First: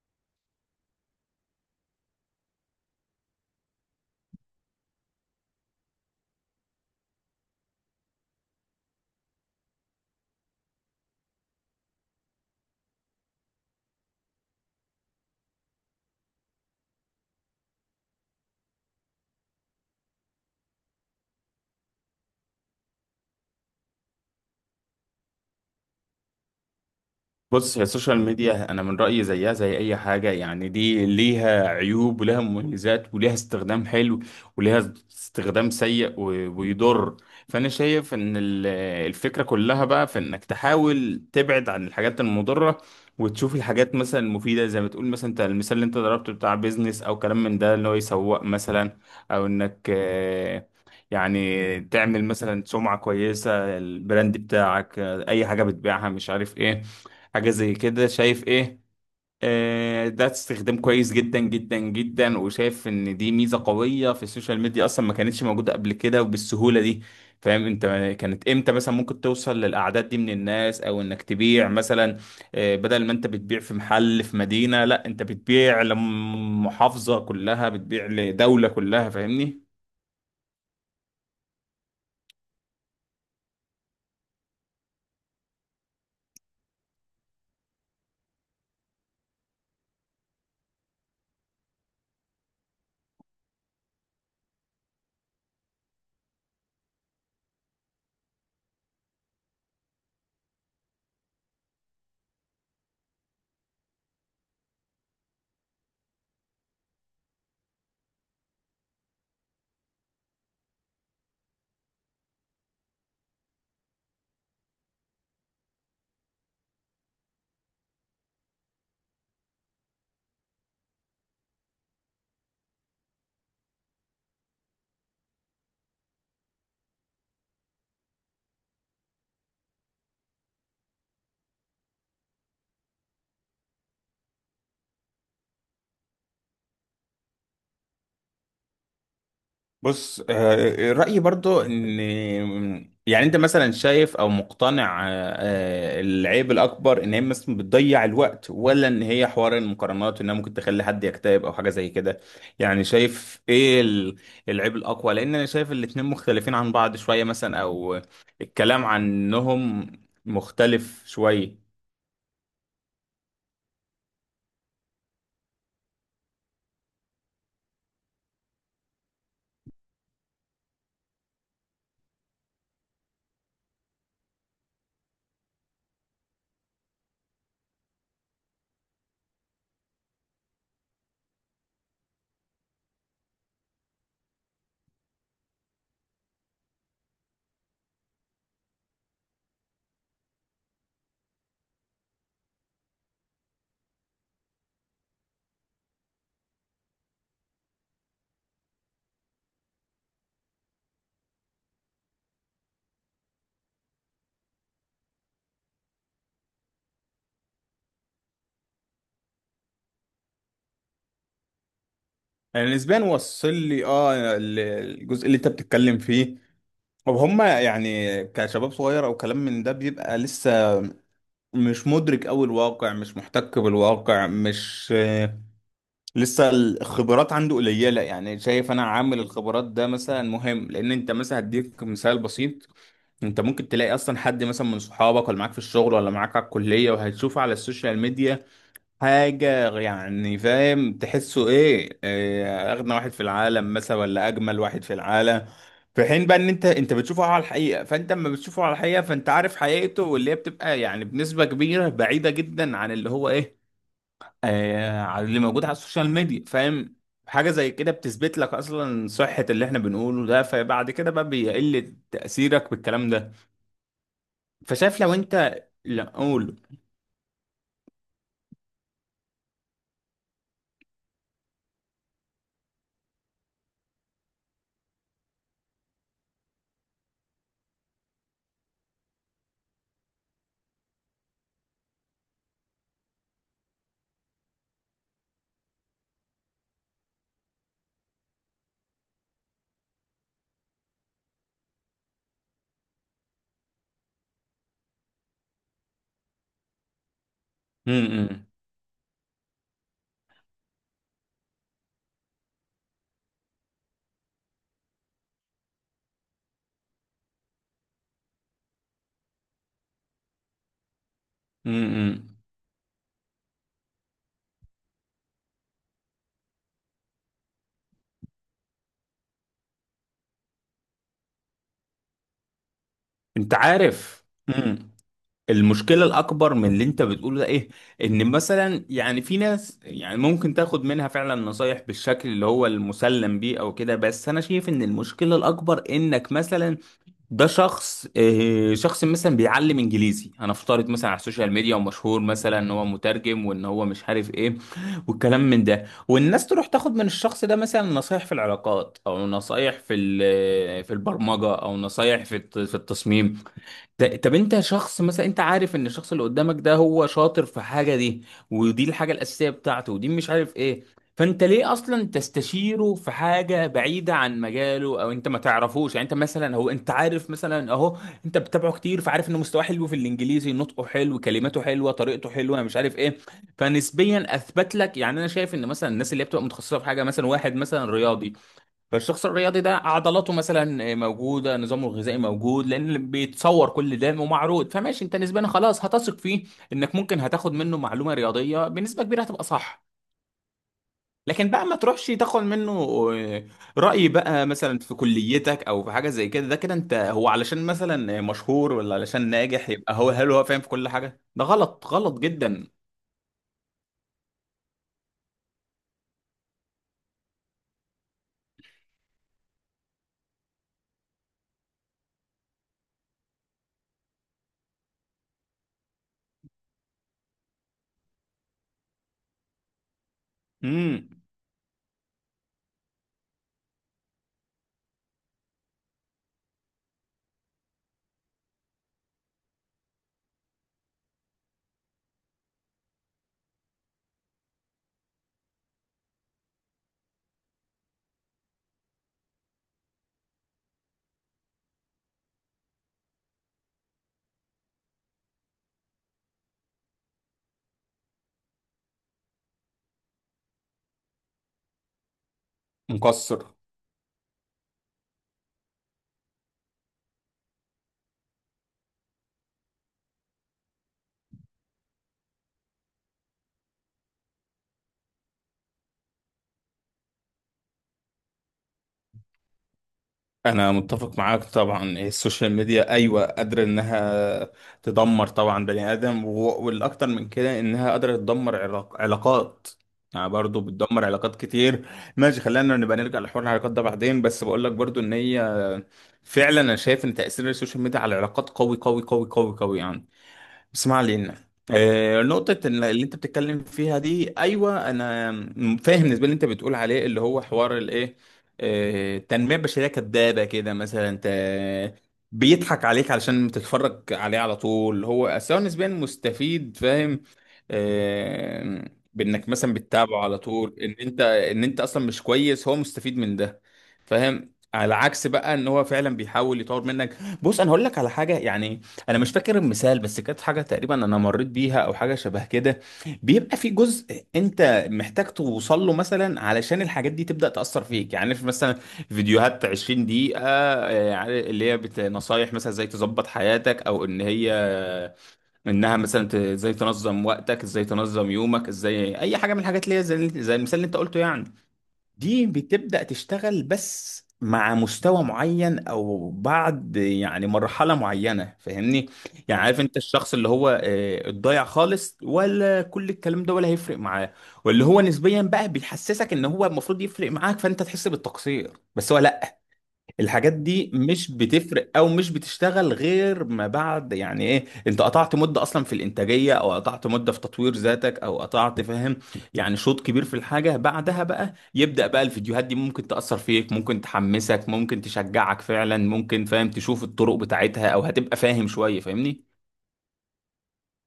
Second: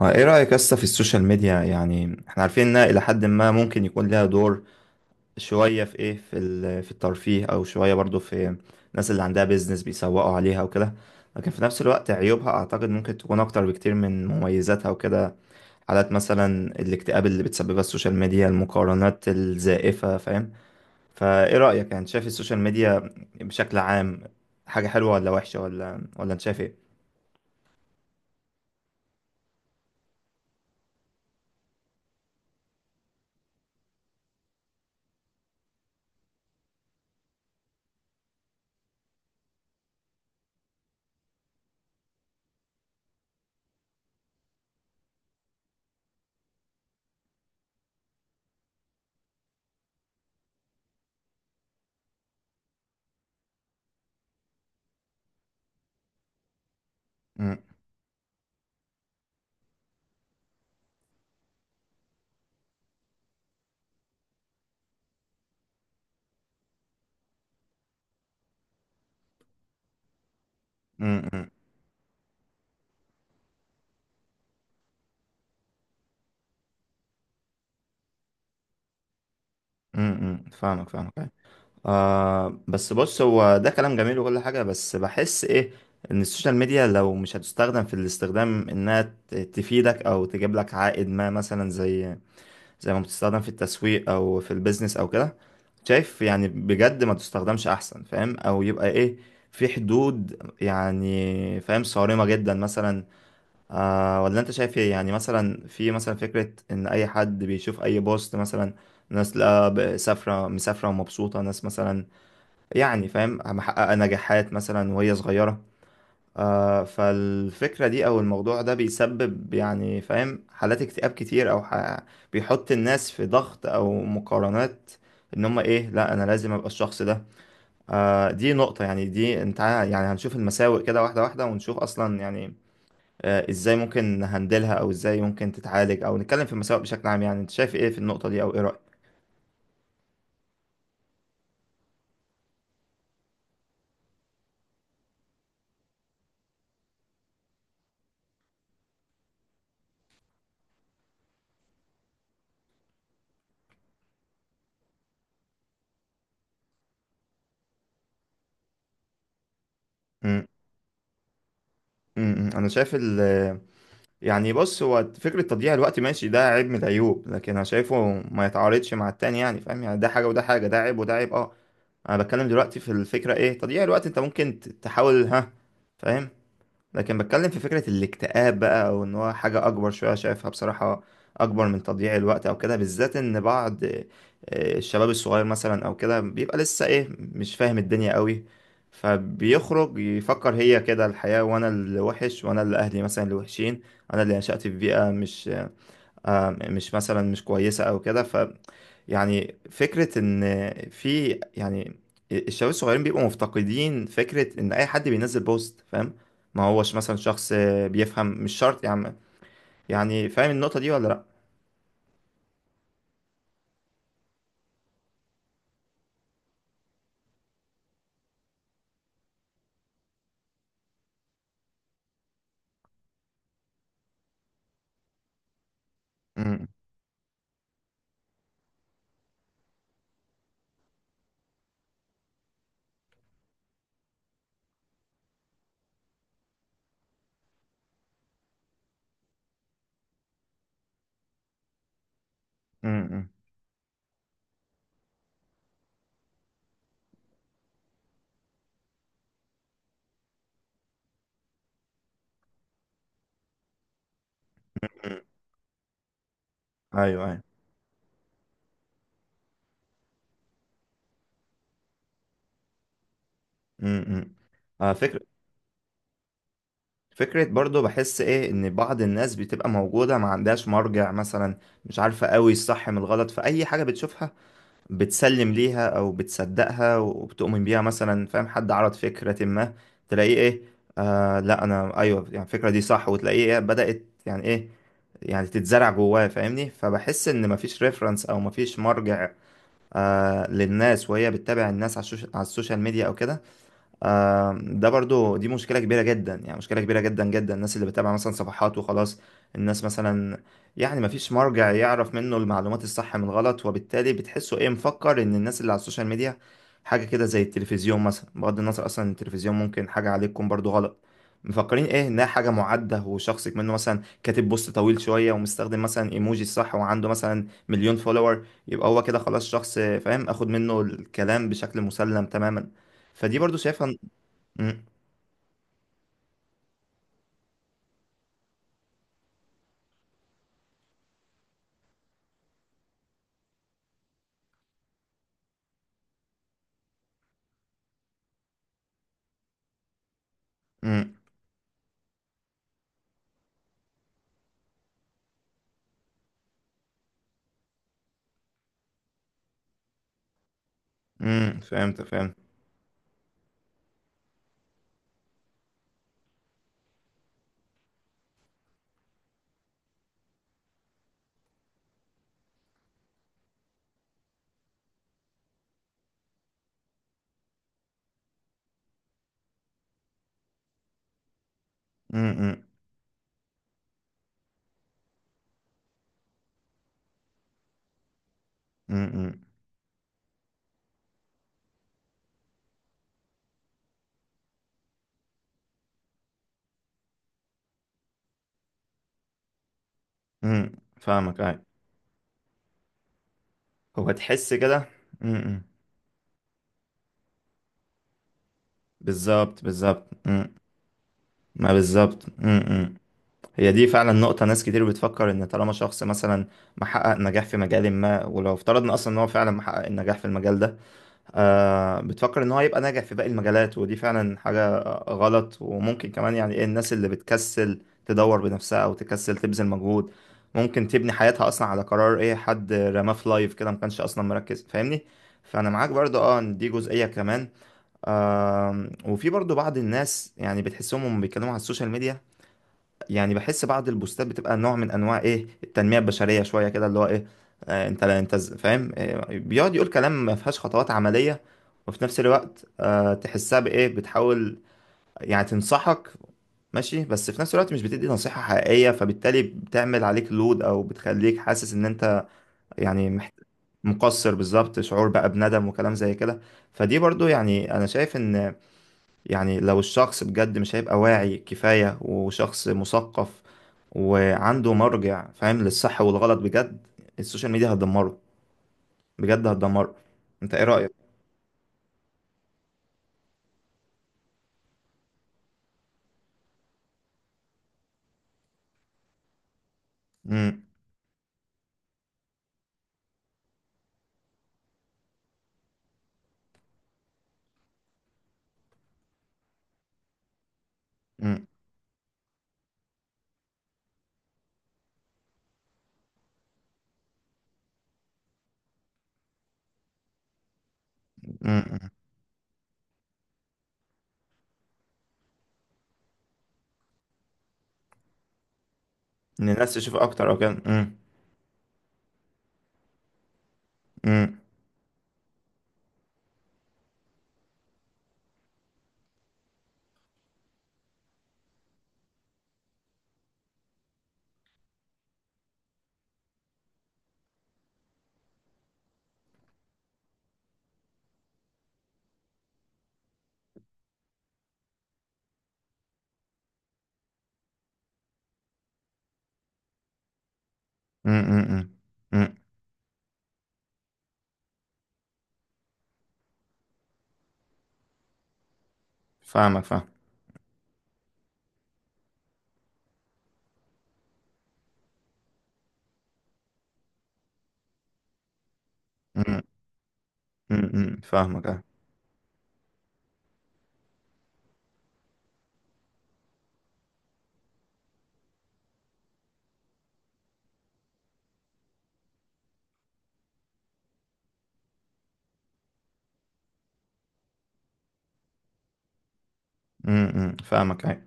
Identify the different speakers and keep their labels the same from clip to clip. Speaker 1: اه، ايه رأيك اصلا في السوشيال ميديا؟ يعني احنا عارفين انها الى حد ما ممكن يكون لها دور شوية في ايه، في الترفيه او شوية برضو في الناس اللي عندها بيزنس بيسوقوا عليها وكده. لكن في نفس الوقت عيوبها اعتقد ممكن تكون اكتر بكتير من مميزاتها وكده. حالات مثلا الاكتئاب اللي بتسببها السوشيال ميديا، المقارنات الزائفة، فاهم؟ فايه رأيك، يعني شايف السوشيال ميديا بشكل عام حاجة حلوة ولا وحشة ولا انت شايف ايه؟
Speaker 2: بص، هي السوشيال ميديا انا من رايي زيها زي اي حاجه. يعني دي ليها عيوب ولها مميزات، وليها استخدام حلو وليها استخدام سيء ويضر. فانا شايف ان الفكره كلها بقى في انك تحاول تبعد عن الحاجات المضره، وتشوف الحاجات مثلا المفيده زي ما تقول مثلا. انت المثال اللي انت ضربته بتاع بيزنس او كلام من ده اللي هو يسوق مثلا، او انك يعني تعمل مثلا سمعه كويسه البراند بتاعك، اي حاجه بتبيعها مش عارف ايه، حاجة
Speaker 1: امم،
Speaker 2: زي كده. شايف ايه؟ آه، ده استخدام كويس جدا جدا جدا، وشايف ان دي ميزة قوية في السوشيال ميديا اصلا ما كانتش موجودة قبل كده وبالسهولة دي. فاهم انت؟ كانت امتى مثلا ممكن توصل للاعداد دي من الناس، او انك
Speaker 1: امم،
Speaker 2: تبيع مثلا؟ آه، بدل ما انت بتبيع في محل في مدينة، لا انت بتبيع لمحافظة كلها، بتبيع لدولة كلها، فاهمني.
Speaker 1: امم، فاهمك فاهمك. بس بص هو ده كلام جميل وكل حاجة، بس بحس ايه ان السوشيال ميديا لو مش هتستخدم في الاستخدام انها تفيدك او تجيب لك عائد ما، مثلا زي ما بتستخدم في التسويق او في البيزنس او كده، شايف يعني بجد ما تستخدمش احسن، فاهم؟ او يبقى ايه في حدود، يعني فاهم، صارمة جدا مثلا. ولا انت شايف ايه؟ يعني مثلا في مثلا فكرة ان اي حد بيشوف اي بوست مثلا ناس لا ب- سافرة مسافرة ومبسوطة، ناس مثلا يعني فاهم محققة نجاحات مثلا وهي صغيرة. فالفكرة دي أو الموضوع ده بيسبب يعني فاهم حالات اكتئاب كتير، بيحط الناس في ضغط أو مقارنات إن هما إيه، لا أنا لازم أبقى الشخص ده. دي نقطة، يعني دي يعني هنشوف المساوئ كده واحدة واحدة ونشوف أصلا يعني إزاي ممكن نهندلها أو إزاي ممكن تتعالج أو نتكلم في المساوئ بشكل عام، يعني أنت شايف إيه في النقطة دي أو إيه رأيك؟
Speaker 2: بص، رأيي برضو ان يعني انت مثلا شايف او مقتنع العيب الاكبر ان هي مثلا بتضيع الوقت، ولا ان هي حوار المقارنات انها ممكن تخلي حد يكتئب او حاجة زي كده؟ يعني شايف ايه العيب الاقوى؟ لان انا شايف الاتنين مختلفين عن بعض شوية مثلا، او الكلام عنهم
Speaker 1: م-
Speaker 2: مختلف شوية.
Speaker 1: م- م. أنا شايف ال، يعني بص هو فكرة تضييع الوقت ماشي، ده عيب من العيوب، لكن أنا شايفه ما يتعارضش مع التاني، يعني فاهم؟ يعني ده حاجة وده حاجة، ده عيب وده عيب. أنا بتكلم دلوقتي في الفكرة إيه تضييع الوقت، أنت ممكن تحاول ها، فاهم؟ لكن بتكلم في فكرة الاكتئاب بقى، او ان هو حاجة اكبر شوية شايفها بصراحة اكبر من تضييع الوقت او كده، بالذات ان بعض الشباب الصغير مثلا او كده بيبقى لسه ايه مش فاهم الدنيا قوي، فبيخرج يفكر هي كده الحياة وانا اللي وحش وانا اللي اهلي مثلا اللي وحشين، انا اللي نشأت في بيئة مش آه، مش مثلا مش كويسة او كده. يعني فكرة إن في يعني الشباب الصغيرين بيبقوا مفتقدين فكرة إن أي حد بينزل بوست فاهم، ما هوش مثلا شخص بيفهم مش شرط يعني فاهم النقطة دي ولا لأ؟
Speaker 2: انا نسبيا وصل لي الجزء اللي انت بتتكلم فيه. طب هما يعني كشباب صغير او كلام من ده بيبقى لسه مش مدرك قوي الواقع، مش محتك بالواقع، مش لسه
Speaker 1: امم،
Speaker 2: الخبرات عنده قليله. يعني شايف انا عامل الخبرات ده مثلا مهم. لان انت مثلا هديك مثال بسيط. انت ممكن تلاقي اصلا حد مثلا من صحابك ولا معاك في الشغل ولا معاك على الكليه، وهتشوفه على السوشيال ميديا حاجة يعني فاهم تحسه ايه, إيه اغنى واحد في
Speaker 1: امم،
Speaker 2: العالم مثلا ولا اجمل واحد في العالم. في حين بقى ان انت بتشوفه على الحقيقة، فانت اما بتشوفه على الحقيقة فانت عارف حقيقته، واللي هي بتبقى يعني بنسبة كبيرة بعيدة جدا عن اللي هو ايه، آه، عن اللي موجود على السوشيال ميديا، فاهم.
Speaker 1: أيوه أيوه،
Speaker 2: حاجة زي كده بتثبت لك اصلا صحة اللي احنا بنقوله ده، فبعد كده بقى بيقل تأثيرك بالكلام ده.
Speaker 1: امم.
Speaker 2: فشايف لو
Speaker 1: فكرة،
Speaker 2: انت لا اقول
Speaker 1: فكرة برضو بحس إيه إن بعض الناس بتبقى موجودة ما عندهاش مرجع مثلا، مش عارفة قوي الصح من الغلط، فأي حاجة بتشوفها بتسلم ليها او بتصدقها وبتؤمن بيها مثلا، فاهم؟ حد عرض فكرة ما تلاقيه ايه لا انا ايوه، يعني الفكرة دي صح، وتلاقيه إيه بدأت يعني ايه يعني تتزرع جواه فاهمني، فبحس ان مفيش ريفرنس او مفيش مرجع للناس وهي بتتابع الناس على على السوشيال ميديا او كده. ده برضو، دي مشكلة كبيرة جدا، يعني مشكلة كبيرة جدا جدا، الناس اللي بتتابع مثلا
Speaker 2: امم.
Speaker 1: صفحات وخلاص، الناس مثلا يعني مفيش مرجع يعرف منه المعلومات الصح من غلط، وبالتالي بتحسه ايه مفكر ان الناس اللي على السوشيال ميديا حاجة كده زي التلفزيون مثلا، بغض النظر اصلا إن التلفزيون ممكن حاجة عليكم برضو غلط، مفكرين ايه انها
Speaker 2: امم.
Speaker 1: حاجة معدة، وشخصك منه مثلا كاتب بوست طويل شوية ومستخدم مثلا ايموجي الصح وعنده مثلا مليون فولور، يبقى هو كده خلاص شخص فاهم، اخد منه الكلام بشكل مسلم تماما، فدي
Speaker 2: انت
Speaker 1: برضو شايفها.
Speaker 2: عارف،
Speaker 1: امم،
Speaker 2: امم، المشكلة الأكبر من اللي أنت بتقوله ده إيه؟ إن مثلا يعني في ناس يعني ممكن تاخد منها فعلا نصايح بالشكل اللي هو المسلم بيه أو كده، بس أنا شايف إن المشكلة الأكبر إنك مثلا ده شخص شخص مثلا بيعلم إنجليزي هنفترض مثلا
Speaker 1: امم،
Speaker 2: على السوشيال ميديا، ومشهور مثلا إن هو مترجم وإن هو مش عارف إيه والكلام من ده، والناس تروح تاخد من الشخص ده مثلا نصايح في العلاقات، أو نصايح في في البرمجة، أو
Speaker 1: فهمت
Speaker 2: نصايح
Speaker 1: فهمت،
Speaker 2: في في التصميم. طب انت شخص مثلا انت عارف ان الشخص اللي قدامك ده هو شاطر في حاجه دي، ودي الحاجه الاساسيه بتاعته، ودي مش عارف ايه. فانت ليه اصلا تستشيره في حاجه بعيده عن مجاله؟ او انت ما تعرفوش. يعني انت مثلا، هو انت عارف مثلا اهو، انت بتتابعه كتير، فعارف انه مستواه حلو في الانجليزي، نطقه حلو، كلماته حلوه، طريقته
Speaker 1: امم،
Speaker 2: حلوه، مش عارف ايه، فنسبيا اثبت لك. يعني انا شايف ان مثلا الناس اللي هي بتبقى متخصصه في حاجه، مثلا واحد مثلا رياضي، فالشخص
Speaker 1: امم،
Speaker 2: الرياضي ده عضلاته مثلا موجوده، نظامه الغذائي موجود، لان بيتصور كل ده ومعروض، فماشي انت نسبيا خلاص هتثق فيه انك ممكن هتاخد منه معلومه رياضيه بنسبه كبيره هتبقى صح.
Speaker 1: امم فاهمك
Speaker 2: لكن
Speaker 1: اي،
Speaker 2: بقى ما تروحش تاخد منه رأي
Speaker 1: هو
Speaker 2: بقى
Speaker 1: تحس
Speaker 2: مثلا
Speaker 1: كده،
Speaker 2: في كليتك
Speaker 1: امم،
Speaker 2: او في حاجه زي كده. ده كده انت هو علشان مثلا مشهور ولا علشان
Speaker 1: بالظبط
Speaker 2: ناجح يبقى هو،
Speaker 1: بالظبط،
Speaker 2: هل هو
Speaker 1: امم،
Speaker 2: فاهم في كل حاجه؟ ده
Speaker 1: ما
Speaker 2: غلط، غلط
Speaker 1: بالظبط،
Speaker 2: جدا.
Speaker 1: امم. هي دي فعلا نقطة، ناس كتير بتفكر ان طالما شخص مثلا محقق نجاح في مجال ما، ولو افترضنا اصلا ان هو فعلا محقق النجاح في المجال ده بتفكر ان هو يبقى ناجح في باقي المجالات، ودي فعلا حاجة غلط. وممكن كمان يعني ايه الناس اللي بتكسل تدور بنفسها او تكسل تبذل مجهود ممكن
Speaker 2: امم.
Speaker 1: تبني حياتها اصلا على قرار ايه حد رماه في لايف كده ما كانش اصلا مركز فاهمني. فانا معاك برضو ان دي جزئية كمان. وفي برضو بعض الناس يعني بتحسهم هم بيتكلموا على السوشيال ميديا يعني، بحس بعض البوستات بتبقى نوع من انواع ايه التنميه البشريه شويه كده اللي هو ايه. انت لا انت فاهم، بيقعد يقول كلام ما فيهاش خطوات عمليه، وفي نفس الوقت تحسها بايه بتحاول يعني تنصحك، ماشي، بس في نفس الوقت مش بتدي نصيحه حقيقيه، فبالتالي بتعمل عليك لود او بتخليك حاسس ان انت يعني
Speaker 2: مقصر.
Speaker 1: مقصر، بالظبط، شعور بقى بندم وكلام زي كده. فدي برضو يعني انا شايف ان يعني لو الشخص بجد مش هيبقى واعي كفاية وشخص مثقف وعنده مرجع فاهم للصح والغلط بجد، السوشيال ميديا هتدمره، بجد هتدمره. انت ايه
Speaker 2: انا
Speaker 1: رأيك؟
Speaker 2: متفق معاك طبعا، السوشيال ميديا ايوه قادره انها تدمر طبعا بني ادم، والاكتر من كده انها قادره تدمر علاقات، يعني برضو
Speaker 1: مم،
Speaker 2: بتدمر علاقات كتير. ماشي، خلينا نبقى نرجع لحوار العلاقات ده بعدين، بس بقول لك برضو ان هي فعلا، انا شايف ان تاثير السوشيال ميديا على العلاقات قوي قوي قوي قوي قوي يعني. اسمع لي
Speaker 1: مم،
Speaker 2: نقطة اللي انت بتتكلم فيها دي ايوه انا فاهم بالنسبة اللي انت بتقول عليه اللي هو حوار الايه، التنمية البشرية كدابة كده مثلا. انت
Speaker 1: مم، مم.
Speaker 2: بيضحك عليك علشان تتفرج عليه على طول، هو سواء نسبيا مستفيد فاهم، آه،
Speaker 1: ان
Speaker 2: بانك
Speaker 1: الناس
Speaker 2: مثلا
Speaker 1: تشوف
Speaker 2: بتتابعه
Speaker 1: اكتر او
Speaker 2: على
Speaker 1: كده،
Speaker 2: طول، ان
Speaker 1: مم،
Speaker 2: انت ان انت اصلا مش كويس هو مستفيد من ده
Speaker 1: مم،
Speaker 2: فاهم، على عكس بقى ان هو فعلا بيحاول يطور منك. بص انا هقول لك على حاجة يعني، انا مش فاكر المثال، بس كانت حاجه تقريبا انا مريت بيها او حاجه شبه كده. بيبقى في جزء انت محتاج توصل له مثلا علشان الحاجات دي تبدا تاثر فيك. يعني في مثلا فيديوهات 20 دقيقه، يعني اللي هي نصايح مثلا ازاي تظبط حياتك، او ان هي انها مثلا ازاي تنظم وقتك، ازاي تنظم يومك، ازاي اي حاجه من الحاجات اللي هي زي زي المثال اللي انت قلته
Speaker 1: مم،
Speaker 2: يعني.
Speaker 1: مم، مم،
Speaker 2: دي بتبدأ تشتغل بس مع مستوى معين، او بعد يعني مرحلة معينة، فاهمني. يعني
Speaker 1: فاهمك
Speaker 2: عارف
Speaker 1: فاهم،
Speaker 2: انت الشخص اللي هو الضايع خالص، ولا كل الكلام ده ولا هيفرق معاه، واللي هو نسبيا بقى بيحسسك ان هو المفروض يفرق معاك فانت تحس بالتقصير، بس هو
Speaker 1: مم،
Speaker 2: لا. الحاجات
Speaker 1: مم،
Speaker 2: دي
Speaker 1: مم،
Speaker 2: مش
Speaker 1: فاهمك اه،
Speaker 2: بتفرق او مش بتشتغل غير ما بعد يعني ايه انت قطعت مده اصلا في الانتاجيه، او قطعت مده في تطوير ذاتك، او قطعت فاهم يعني شوط كبير في الحاجه، بعدها بقى يبدا بقى الفيديوهات دي ممكن تاثر فيك، ممكن تحمسك، ممكن تشجعك فعلا، ممكن فاهم تشوف الطرق بتاعتها، او هتبقى فاهم شويه فاهمني.
Speaker 1: مم، مم، فاهمك آه.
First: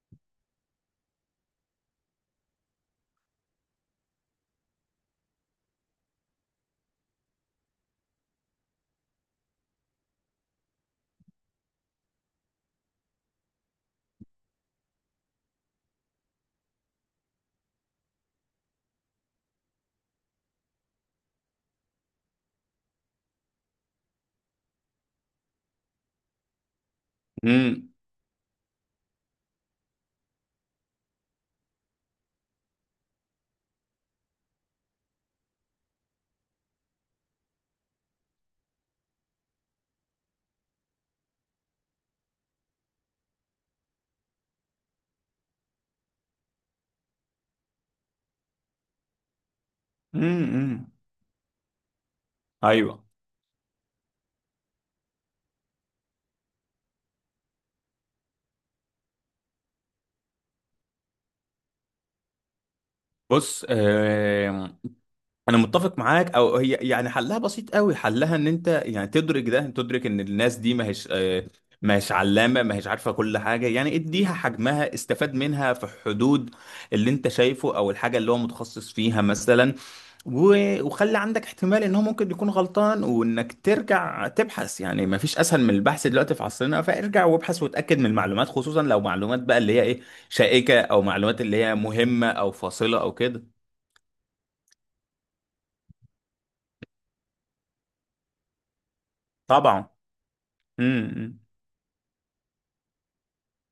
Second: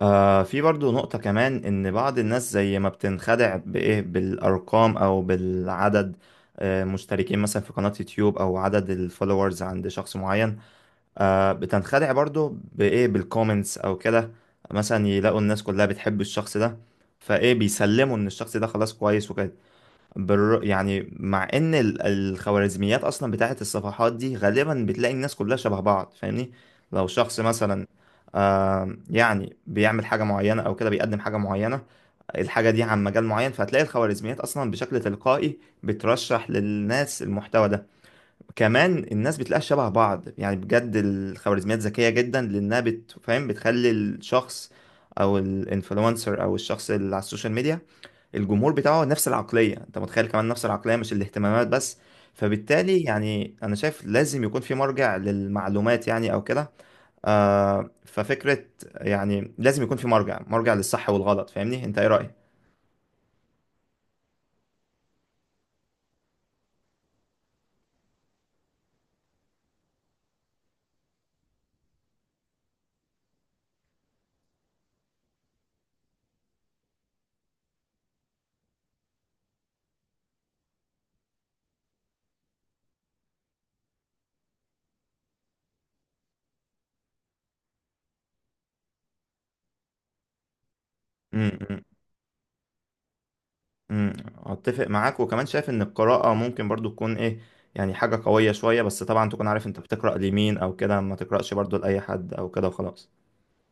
Speaker 1: في برضو نقطة كمان إن بعض الناس زي ما بتنخدع بإيه بالأرقام أو بالعدد، مشتركين مثلا في قناة يوتيوب أو عدد الفولورز عند شخص معين، بتنخدع برضو بإيه بالكومنتس أو كده، مثلا يلاقوا الناس كلها بتحب الشخص ده فإيه بيسلموا إن الشخص ده خلاص كويس وكده. يعني مع ان الخوارزميات اصلا بتاعت الصفحات دي غالبا بتلاقي الناس كلها شبه بعض فاهمني. لو شخص مثلا
Speaker 2: امم.
Speaker 1: يعني بيعمل حاجة معينة او كده، بيقدم حاجة معينة، الحاجة دي عن مجال معين، فهتلاقي الخوارزميات اصلا بشكل تلقائي بترشح للناس المحتوى ده. كمان الناس بتلاقيها شبه بعض، يعني بجد الخوارزميات ذكية جدا، لانها بتفهم بتخلي الشخص او الانفلونسر او الشخص اللي على السوشيال ميديا الجمهور بتاعه نفس العقلية، انت متخيل؟ كمان نفس
Speaker 2: إمم.
Speaker 1: العقلية مش الاهتمامات بس. فبالتالي
Speaker 2: ايوه،
Speaker 1: يعني انا شايف لازم يكون في مرجع للمعلومات يعني او كده، ففكرة يعني لازم يكون في مرجع، مرجع للصح والغلط فاهمني. انت ايه رأيك؟
Speaker 2: بص آه، انا متفق معاك. او هي يعني حلها بسيط قوي. حلها ان انت يعني تدرك ده، تدرك ان الناس دي ما هيش علامه، ما هيش عارفه كل حاجه، يعني اديها حجمها، استفاد منها في حدود اللي انت شايفه او الحاجه اللي هو متخصص فيها مثلا، وخلي عندك احتمال ان هو ممكن يكون غلطان، وانك ترجع تبحث، يعني ما فيش اسهل من البحث دلوقتي في عصرنا، فارجع وابحث وتاكد من المعلومات، خصوصا لو معلومات بقى اللي هي ايه شائكه، او معلومات اللي هي
Speaker 1: امم،
Speaker 2: مهمه او فاصله او كده.
Speaker 1: امم، اتفق معاك. وكمان شايف ان القراءة ممكن برضو تكون ايه يعني حاجة قوية شوية، بس طبعا تكون عارف انت
Speaker 2: طبعا.
Speaker 1: بتقرأ لمين او كده،
Speaker 2: امم.
Speaker 1: ما
Speaker 2: إمم.
Speaker 1: تقرأش برضو لأي حد او كده وخلاص.